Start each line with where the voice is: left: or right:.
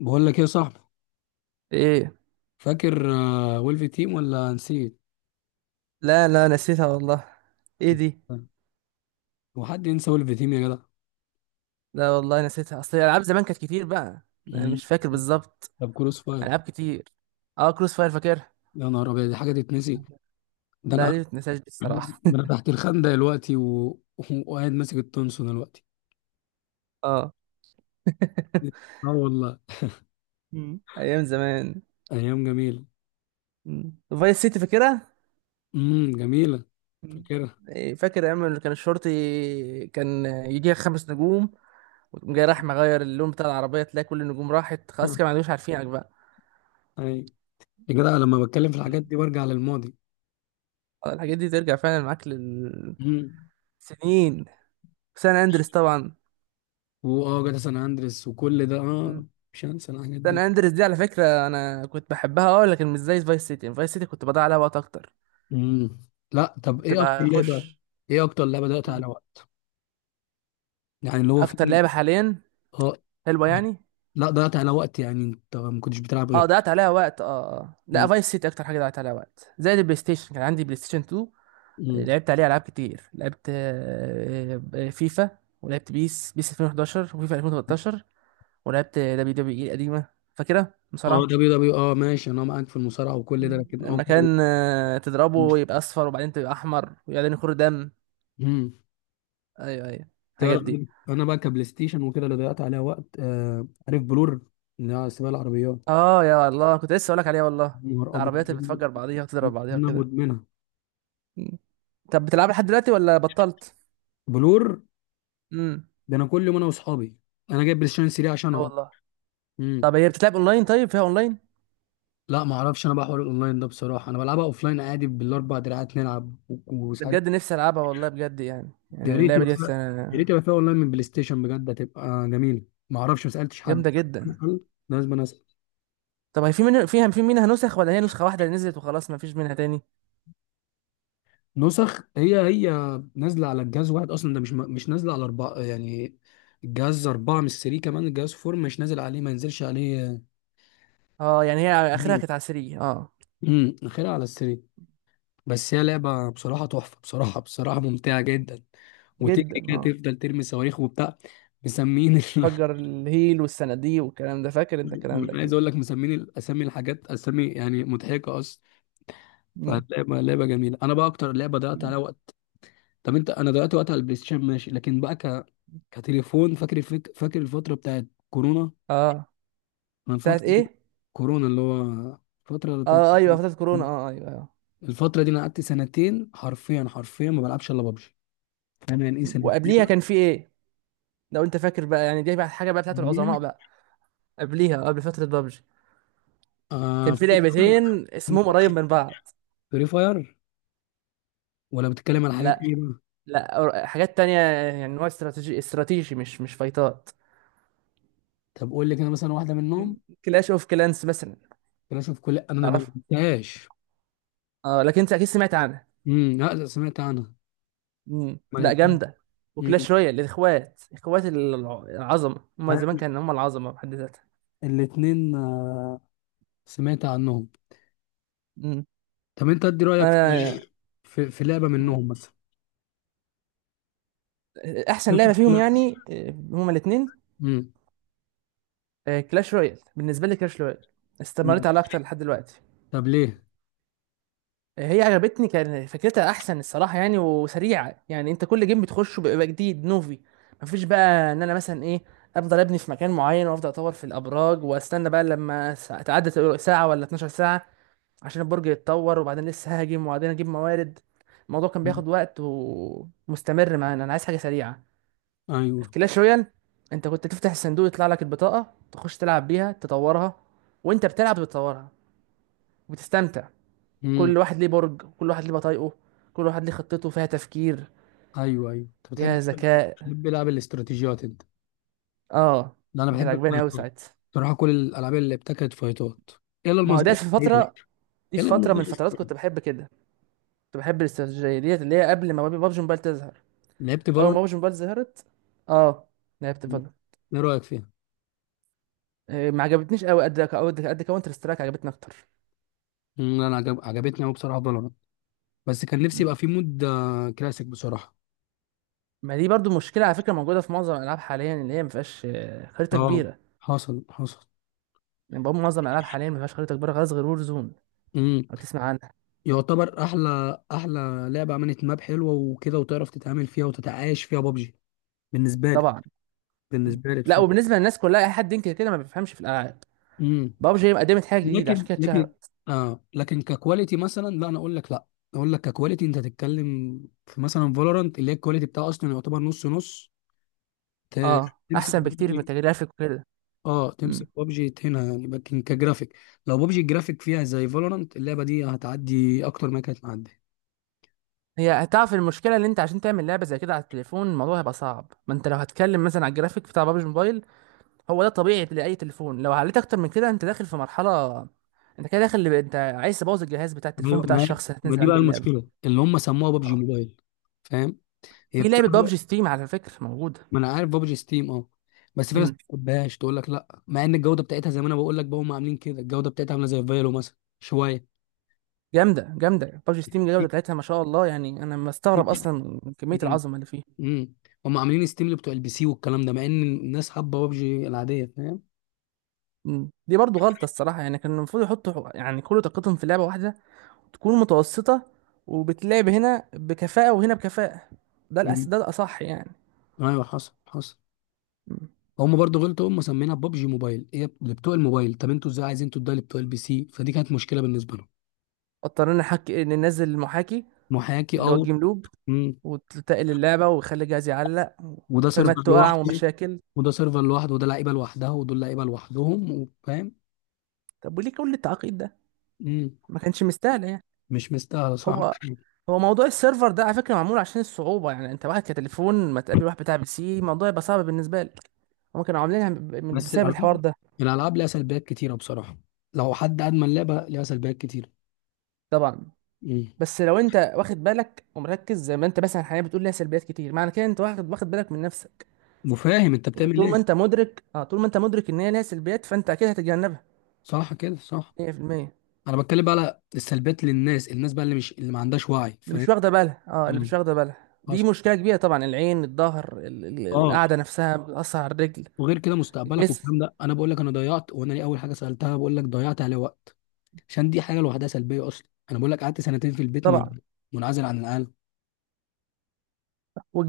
left: بقول لك ايه يا صاحبي؟
right: ايه.
left: فاكر ويلف تيم ولا نسيت؟
right: لا لا، نسيتها والله. ايه دي؟
left: هو حد ينسى ويلف تيم يا جدع؟
right: لا والله نسيتها، اصل الالعاب زمان كانت كتير بقى. انا
left: مم.
right: مش فاكر بالظبط.
left: طب كروس فاير.
right: العاب كتير. اه، كروس فاير فاكرها.
left: يا نهار ابيض، دي حاجه تتنسي؟ ده
right: لا
left: انا
right: دي متنساش دي الصراحه.
left: ده انا تحت الخندق دلوقتي وقاعد ماسك التونسون دلوقتي.
right: اه.
left: اه والله.
right: مم. ايام زمان.
left: ايام جميله.
right: مم. فايس سيتي فاكرها.
left: امم، جميله.
right: مم.
left: فاكرها.
right: إيه، فاكر ايام اللي كان الشرطي كان يجيها خمس نجوم، وتقوم جاي راح مغير اللون بتاع العربيه تلاقي كل النجوم راحت خلاص، كده ما عندوش عارفينك بقى.
left: اي. يا جدع، لما بتكلم في الحاجات
right: مم.
left: دي برجع للماضي.
right: آه، الحاجات دي ترجع فعلا معاك للسنين.
left: امم.
right: سان اندريس طبعا.
left: واه جدع، سان اندريس وكل ده، اه. مش هنسى الحاجات
right: سان
left: دي.
right: اندريس دي على فكرة انا كنت بحبها، اه، لكن مش زي فايس سيتي، يعني فايس سيتي كنت بضيع عليها وقت اكتر.
left: امم. لا طب،
right: كنت
left: ايه اكتر لعبه؟
right: بخش.
left: ايه اكتر لعبه ضيعت
right: مم.
left: على وقت؟ يعني اللي هو
right: اكتر
left: فعلا،
right: لعبة حاليا
left: اه.
right: حلوة يعني.
left: لا ضيعت على وقت، يعني انت ما كنتش بتلعب
right: اه،
left: غير.
right: ضيعت عليها وقت، اه. لا،
left: امم.
right: فايس سيتي اكتر حاجة ضيعت عليها وقت، زائد البلاي ستيشن. كان عندي بلاي ستيشن 2،
left: امم.
right: لعبت عليه العاب كتير. لعبت فيفا، ولعبت بيس 2011، وفيفا 2013، ولعبت دبليو دبليو اي القديمة، فاكرها
left: اه
right: بصراحة.
left: دبليو دبليو اه، ماشي، انا معاك في المصارعه وكل ده،
right: مم.
left: لكن اه.
right: لما كان، آه، تضربه يبقى اصفر، وبعدين تبقى احمر، وبعدين يخر دم.
left: امم.
right: ايوه ايوه، الحاجات
left: تعرف،
right: دي.
left: انا بقى كبلاي ستيشن وكده اللي ضيعت عليها وقت. عارف بلور، اللي هي سباق العربيات.
right: اه يا الله، كنت لسه اقولك عليها والله.
left: يا نهار ابيض،
right: العربيات اللي بتفجر بعضيها وتضرب بعضيها
left: انا
right: وكده.
left: مدمنها.
right: مم. طب بتلعب لحد دلوقتي ولا بطلت؟
left: بلور،
right: امم،
left: ده انا كل يوم انا واصحابي. انا جايب بلاي ستيشن 3
right: لا
left: عشانها
right: والله.
left: اصلا.
right: طب هي بتتلعب اونلاين؟ طيب فيها اونلاين؟
left: لا ما اعرفش، انا بقى حوار الاونلاين ده بصراحه انا بلعبها اوفلاين عادي بالاربع دراعات نلعب
right: ده
left: وساعات.
right: بجد نفسي العبها والله بجد، يعني
left: يا
right: يعني
left: ريت
right: اللعبه
left: يبقى
right: ديت،
left: فيها، يا
right: آه،
left: ريت يبقى فيها اونلاين من بلاي ستيشن بجد هتبقى جميله. ما اعرفش، ما سالتش حد.
right: جامده جدا.
left: لازم انا اسال.
right: طب هي في من، فيها في منها نسخ، ولا هي نسخه واحده اللي نزلت وخلاص ما فيش منها تاني؟
left: نسخ. هي نازله على الجهاز واحد اصلا، ده مش نازله على اربعه يعني. الجهاز اربعه مش 3 كمان، الجهاز فور مش نازل عليه، ما ينزلش عليه.
right: اه، يعني هي اخرها كانت عسرية اه.
left: امم، اخرها على السري. بس هي لعبه بصراحه تحفه، بصراحه ممتعه جدا. وتجري
right: جدا
left: كده
right: اه.
left: تفضل ترمي صواريخ وبتاع. مسمين.
right: فجر الهيل والصناديق والكلام ده، فاكر انت الكلام ده
left: انا عايز
right: اكيد.
left: اقول لك مسمين الاسامي، الحاجات اسامي يعني مضحكه اصلا.
right: مم.
left: فهتلاقي بقى لعبه جميله، انا بقى اكتر لعبه ضيعت عليها وقت. طب انت، انا ضيعت وقت على البلاي ستيشن ماشي، لكن بقى كتليفون. فاكر فاكر الفتره بتاعت كورونا؟
right: اه.
left: انا
right: بتاعت
left: الفتره دي-
right: ايه؟
left: كورونا اللي هو الفتره بتاعت.
right: اه ايوه، فترة كورونا، اه ايوه، آه.
left: الفتره دي انا قعدت سنتين، حرفيا ما بلعبش الا ببجي. فاهم يعني ايه سنتين؟
right: وقبليها كان في ايه؟ لو انت فاكر بقى، يعني دي بقى حاجه بقى بتاعت
left: ببجي؟
right: العظماء بقى. قبليها، آه، قبل فتره بابجي،
left: آه،
right: كان في
left: فري فاير.
right: لعبتين اسمهم قريب من بعض.
left: فري فاير، ولا بتتكلم على حاجات
right: لا.
left: ايه بقى؟
right: لا. حاجات تانية، يعني نوع استراتيجي، مش فايتات.
left: طب قول لي كده مثلا واحده منهم.
right: كلاش اوف كلانس مثلا.
left: كلاش اوف كل، انا ما
right: تعرف؟
left: لعبتهاش.
right: اه، لكن انت اكيد سمعت عنها.
left: امم، لا سمعت عنها.
right: مم.
left: ما.
right: لا، جامده.
left: امم،
right: وكلاش رويال، الاخوات، اخوات العظمه، هم زمان كانوا هم العظمه بحد ذاتها.
left: الاثنين. سمعت عنهم.
right: مم.
left: طب انت ادي رايك في
right: انا.
left: في لعبه
right: مم.
left: منهم مثلا.
right: احسن لعبه فيهم، يعني آه، هما الاثنين.
left: امم.
right: كلاش رويال، بالنسبه لي كلاش رويال. استمريت عليها اكتر لحد دلوقتي.
left: طب ليه؟
right: آه، هي عجبتني، كان فكرتها احسن الصراحه يعني، وسريعه، يعني انت كل جيم بتخشه بيبقى جديد نوفي. مفيش بقى ان انا مثلا ايه، افضل ابني في مكان معين وافضل اطور في الابراج، واستنى بقى لما تعدي ساعه ولا 12 ساعه عشان البرج يتطور، وبعدين لسه ههاجم، وبعدين اجيب موارد. الموضوع كان
left: مم.
right: بياخد وقت ومستمر معانا، انا عايز حاجه سريعه. في
left: ايوه.
right: كلاش رويال، انت كنت تفتح الصندوق يطلع لك البطاقه، تخش تلعب بيها، تطورها، وانت بتلعب بتطورها وبتستمتع.
left: امم.
right: كل واحد ليه برج، كل واحد ليه بطايقه، كل واحد ليه خطته، فيها تفكير،
left: ايوه. ايوه انت بتحب،
right: فيها ذكاء.
left: بتحب العاب الاستراتيجيات انت.
right: اه،
left: ده انا
right: كانت
left: بحب
right: عجباني قوي
left: الفايتات
right: ساعتها.
left: بصراحه، كل الالعاب اللي ابتكرت فايتات. يلا
right: ما هو
left: المصدر.
right: ده في فتره، دي في
left: يلا
right: فتره من
left: المصدر.
right: الفترات كنت بحب كده، كنت بحب الاستراتيجيه ديت، اللي هي قبل ما بابجي موبايل تظهر.
left: لعبت
right: اول ما
left: فالورانت.
right: بابجي موبايل ظهرت، اه، لعبت فالورانت.
left: ايه رايك فيها؟
right: آه، ما عجبتنيش قوي، قد قد قد كاونتر سترايك عجبتني اكتر.
left: مم، انا عجبتني قوي بصراحه فالورانت. بس كان نفسي يبقى في مود كلاسيك بصراحه.
right: ما دي برضو مشكله على فكره، موجوده في معظم الالعاب حاليا، اللي هي ما فيهاش، آه، خريطه
left: اه
right: كبيره.
left: حصل.
right: يعني بقى معظم الالعاب حاليا ما فيهاش خريطه كبيره خالص غير وور زون،
left: امم.
right: لو تسمع عنها.
left: يعتبر احلى، احلى لعبه عملت ماب حلوه وكده وتعرف تتعامل فيها وتتعايش فيها بابجي. بالنسبه لي،
right: طبعا.
left: بالنسبه لي
right: لا،
left: بصراحه.
right: وبالنسبه للناس كلها، اي حد ينكر كده ما بيفهمش في الالعاب.
left: امم.
right: بابجي قدمت حاجه جديده، عشان
left: لكن
right: كده
left: لكن
right: اتشهرت.
left: اه، لكن ككواليتي مثلا لا، انا اقول لك لا. اقول لك ككواليتي انت تتكلم. في مثلا فالورانت اللي هي الكواليتي بتاعها اصلا يعتبر نص نص. ت-
right: اه،
left: تمسك
right: احسن بكتير من
left: بابجي.
right: كجرافيك وكده.
left: اه،
right: مم.
left: تمسك بابجي هنا يعني، لكن كجرافيك. لو بابجي الجرافيك فيها زي فالورانت، اللعبه دي هتعدي اكتر ما كانت معديه.
right: هي هتعرف المشكله اللي انت، عشان تعمل لعبه زي كده على التليفون، الموضوع هيبقى صعب. ما انت لو هتكلم مثلا على الجرافيك بتاع بابجي موبايل، هو ده طبيعي لاي تليفون. لو عليت اكتر من كده انت داخل في مرحله، انت كده داخل، اللي انت عايز تبوظ الجهاز بتاع التليفون
left: ايوه
right: بتاع
left: ما،
right: الشخص اللي
left: ما
right: هتنزل
left: دي بقى
right: عنده اللعبه.
left: المشكله اللي هم سموها بابجي
right: اه.
left: موبايل. فاهم. هي
right: في
left: بتبقى.
right: لعبه بابجي ستيم على فكره موجوده.
left: ما انا عارف بابجي ستيم، اه. بس في ناس ما
right: امم.
left: بتحبهاش، تقول لك لا، مع ان الجوده بتاعتها زي ما انا بقول لك بقى هم عاملين كده، الجوده بتاعتها عامله زي فايلو مثلا شويه.
right: جامده جامده بابجي ستيم، الجوده بتاعتها ما شاء الله يعني، انا مستغرب اصلا من كميه
left: امم.
right: العظمه اللي فيها.
left: امم. هم عاملين ستيم اللي بتوع البي سي والكلام ده، مع ان الناس حابه بابجي العاديه، فاهم.
right: مم. دي برضو غلطة الصراحة، يعني كان المفروض يحطوا يعني كل طاقتهم في لعبة واحدة، تكون متوسطة، وبتلعب هنا بكفاءة وهنا بكفاءة. ده
left: امم.
right: ده الأصح يعني.
left: ايوه حصل.
right: مم.
left: هم برضو غلطوا، هم مسمينها بابجي موبايل هي اللي بتوع الموبايل، طب انتوا ازاي عايزين تدوها لبتوع البي سي؟ فدي كانت مشكله بالنسبه لهم.
right: اضطرينا نحكي ننزل المحاكي،
left: محاكي،
right: اللي هو
left: اه.
right: الجيم لوب، وتتقل اللعبة ويخلي الجهاز يعلق،
left: وده سيرفر
right: وفيرمات تقع
left: لوحده،
right: ومشاكل.
left: وده سيرفر لوحده، وده لعيبه لوحدها، ودول لعيبه لوحدهم، وفاهم.
right: طب وليه كل التعقيد ده؟
left: مم.
right: ما كانش مستاهل يعني.
left: مش مستاهله، صح.
right: هو هو موضوع السيرفر ده على فكرة معمول عشان الصعوبة، يعني انت واحد كتليفون ما تقابل واحد بتاع بي سي، الموضوع يبقى صعب بالنسبة لك. هما كانوا عاملينها
left: بس
right: بسبب
left: الالعاب،
right: الحوار ده.
left: الالعاب ليها سلبيات كتيره بصراحه، لو حد ادمن لعبه ليها سلبيات كتيره.
right: طبعا.
left: مم.
right: بس لو انت واخد بالك ومركز زي ما انت مثلا حاليا بتقول ليها سلبيات كتير، معنى كده انت واخد بالك من نفسك.
left: وفاهم انت
right: يبقى
left: بتعمل
right: طول
left: ايه.
right: ما انت مدرك، اه، طول ما انت مدرك ان هي ليها سلبيات، فانت اكيد هتتجنبها.
left: صح كده، صح.
right: 100%.
left: انا بتكلم بقى على السلبيات للناس، الناس بقى اللي مش اللي ما عندهاش وعي،
right: اللي
left: فاهم.
right: مش واخده بالها، اه، اللي مش
left: مم.
right: واخده بالها دي
left: حصل.
right: مشكله كبيره طبعا. العين، الظهر،
left: اه.
right: القعده نفسها بتاثر على الرجل،
left: وغير كده مستقبلك
right: الجسم.
left: والكلام ده، انا بقول لك انا ضيعت، وانا ليه اول حاجه سالتها بقول لك ضيعت عليه وقت. عشان دي حاجه لوحدها سلبيه اصلا، انا بقول لك قعدت سنتين في البيت
right: طبعا،
left: منعزل عن العالم.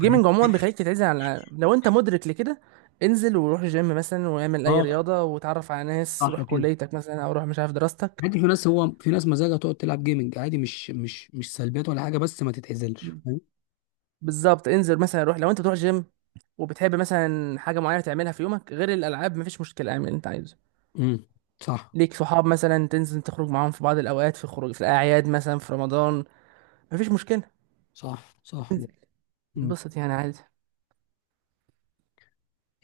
left: فاهم؟
right: عموما بيخليك تتعزل عن العالم لو انت مدرك لكده. انزل وروح جيم مثلا، واعمل اي
left: اه،
right: رياضه، وتعرف على ناس،
left: صح
right: روح
left: كده.
right: كليتك مثلا، او روح مش عارف دراستك.
left: عادي، في ناس، هو في ناس مزاجها تقعد تلعب جيمنج عادي، مش سلبيات ولا حاجه، بس ما تتعزلش
right: مم.
left: فاهم.
right: بالظبط، انزل مثلا، روح لو انت بتروح جيم، وبتحب مثلا حاجة معينة تعملها في يومك غير الألعاب، مفيش مشكلة، اعمل اللي أنت عايزه.
left: امم. صح
right: ليك صحاب مثلا تنزل تخرج معاهم في بعض الأوقات، في خروج، في الأعياد مثلا، في رمضان، مفيش مشكلة،
left: صح صح
right: تنزل
left: مم.
right: انبسط يعني عادي.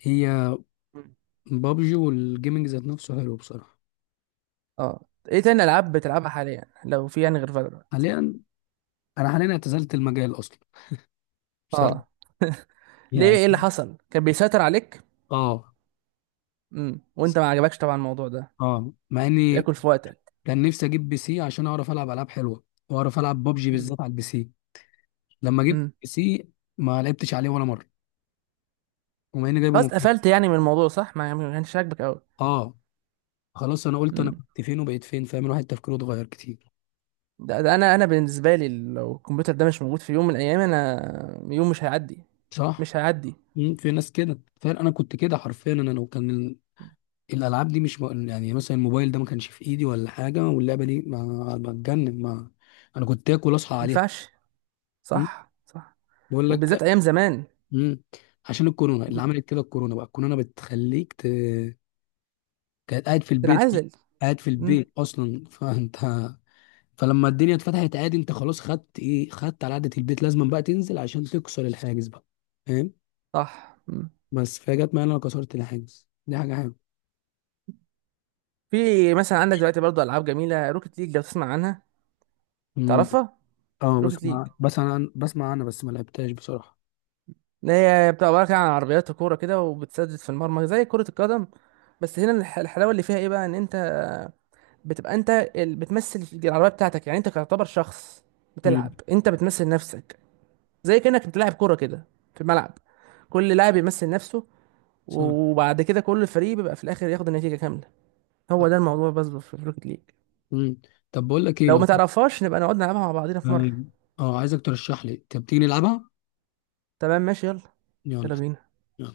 left: هي
right: مم.
left: بابجي والجيمنج ذات نفسه حلو بصراحه.
right: اه. ايه تاني ألعاب بتلعبها حاليا لو في، يعني غير فالورانت؟
left: حاليا، انا حاليا اعتزلت المجال اصلا بصراحه،
right: اه، ليه؟
left: يعني.
right: ايه اللي حصل، كان بيسيطر عليك؟
left: اه.
right: امم، وانت ما عجبكش طبعا الموضوع ده،
left: اه، مع اني
right: بياكل في وقتك.
left: كان نفسي اجيب بي سي عشان اعرف العب العاب حلوه واعرف العب بابجي
right: امم.
left: بالذات على البي سي. لما جبت
right: امم.
left: بي سي ما لعبتش عليه ولا مره. وما اني جايبه
right: خلاص
left: من
right: قفلت يعني من الموضوع، صح؟ ما يعني ما كانش عاجبك
left: اه. خلاص انا قلت
right: قوي.
left: انا كنت فين وبقيت فين، فاهم، الواحد تفكيره اتغير كتير.
right: ده انا بالنسبه لي لو الكمبيوتر ده مش موجود في يوم من الايام، انا يوم مش هيعدي،
left: صح.
right: مش هيعدي. ما
left: مم، في ناس كده فعلا، انا كنت كده حرفيا، انا لو كان الالعاب دي مش م- يعني مثلا الموبايل ده ما كانش في ايدي ولا حاجه، واللعبه دي ما بتجنن، ما انا كنت اكل اصحى عليها.
right: ينفعش.
left: مم.
right: صح صح.
left: بقول
right: وبالذات
left: لك.
right: ايام زمان.
left: مم. عشان الكورونا اللي عملت كده، الكورونا بقى، الكورونا بتخليك كانت قاعد في البيت.
right: تنعزل.
left: قاعد في
right: مم.
left: البيت اصلا فانت. فلما الدنيا اتفتحت عادي انت خلاص خدت ايه، خدت على قعدة البيت، لازم بقى تنزل عشان تكسر الحاجز بقى. فاهم.
right: صح. مم.
left: بس فهي جت معايا إن انا كسرت الحاجز، دي حاجة حلوه.
right: في مثلا عندك دلوقتي برضه العاب جميله، روكيت ليج، لو تسمع عنها،
left: امم.
right: تعرفها.
left: اه
right: روكيت ليج،
left: بسمع، بس انا بسمع انا بس ما لعبتهاش بصراحة.
right: اللي هي بتبقى عباره كده عن عربيات وكوره كده، وبتسدد في المرمى زي كره القدم. بس هنا الحلاوه اللي فيها ايه بقى، ان انت بتبقى انت بتمثل العربيه بتاعتك، يعني انت تعتبر شخص
left: امم.
right: بتلعب، انت بتمثل نفسك، زي كأنك انت لاعب كورة كده في الملعب، كل لاعب يمثل نفسه،
left: صح.
right: وبعد كده كل فريق بيبقى في الآخر ياخد النتيجة كاملة. هو ده الموضوع بس في البروكت ليج.
left: امم. طب بقول لك ايه،
right: لو ما
left: لو
right: تعرفهاش نبقى نقعد نلعبها مع بعضينا في مرة.
left: اه، عايزك ترشح لي. طب تيجي نلعبها.
right: تمام ماشي، يلا.
left: يلا.
right: يلا بينا.
left: يلا.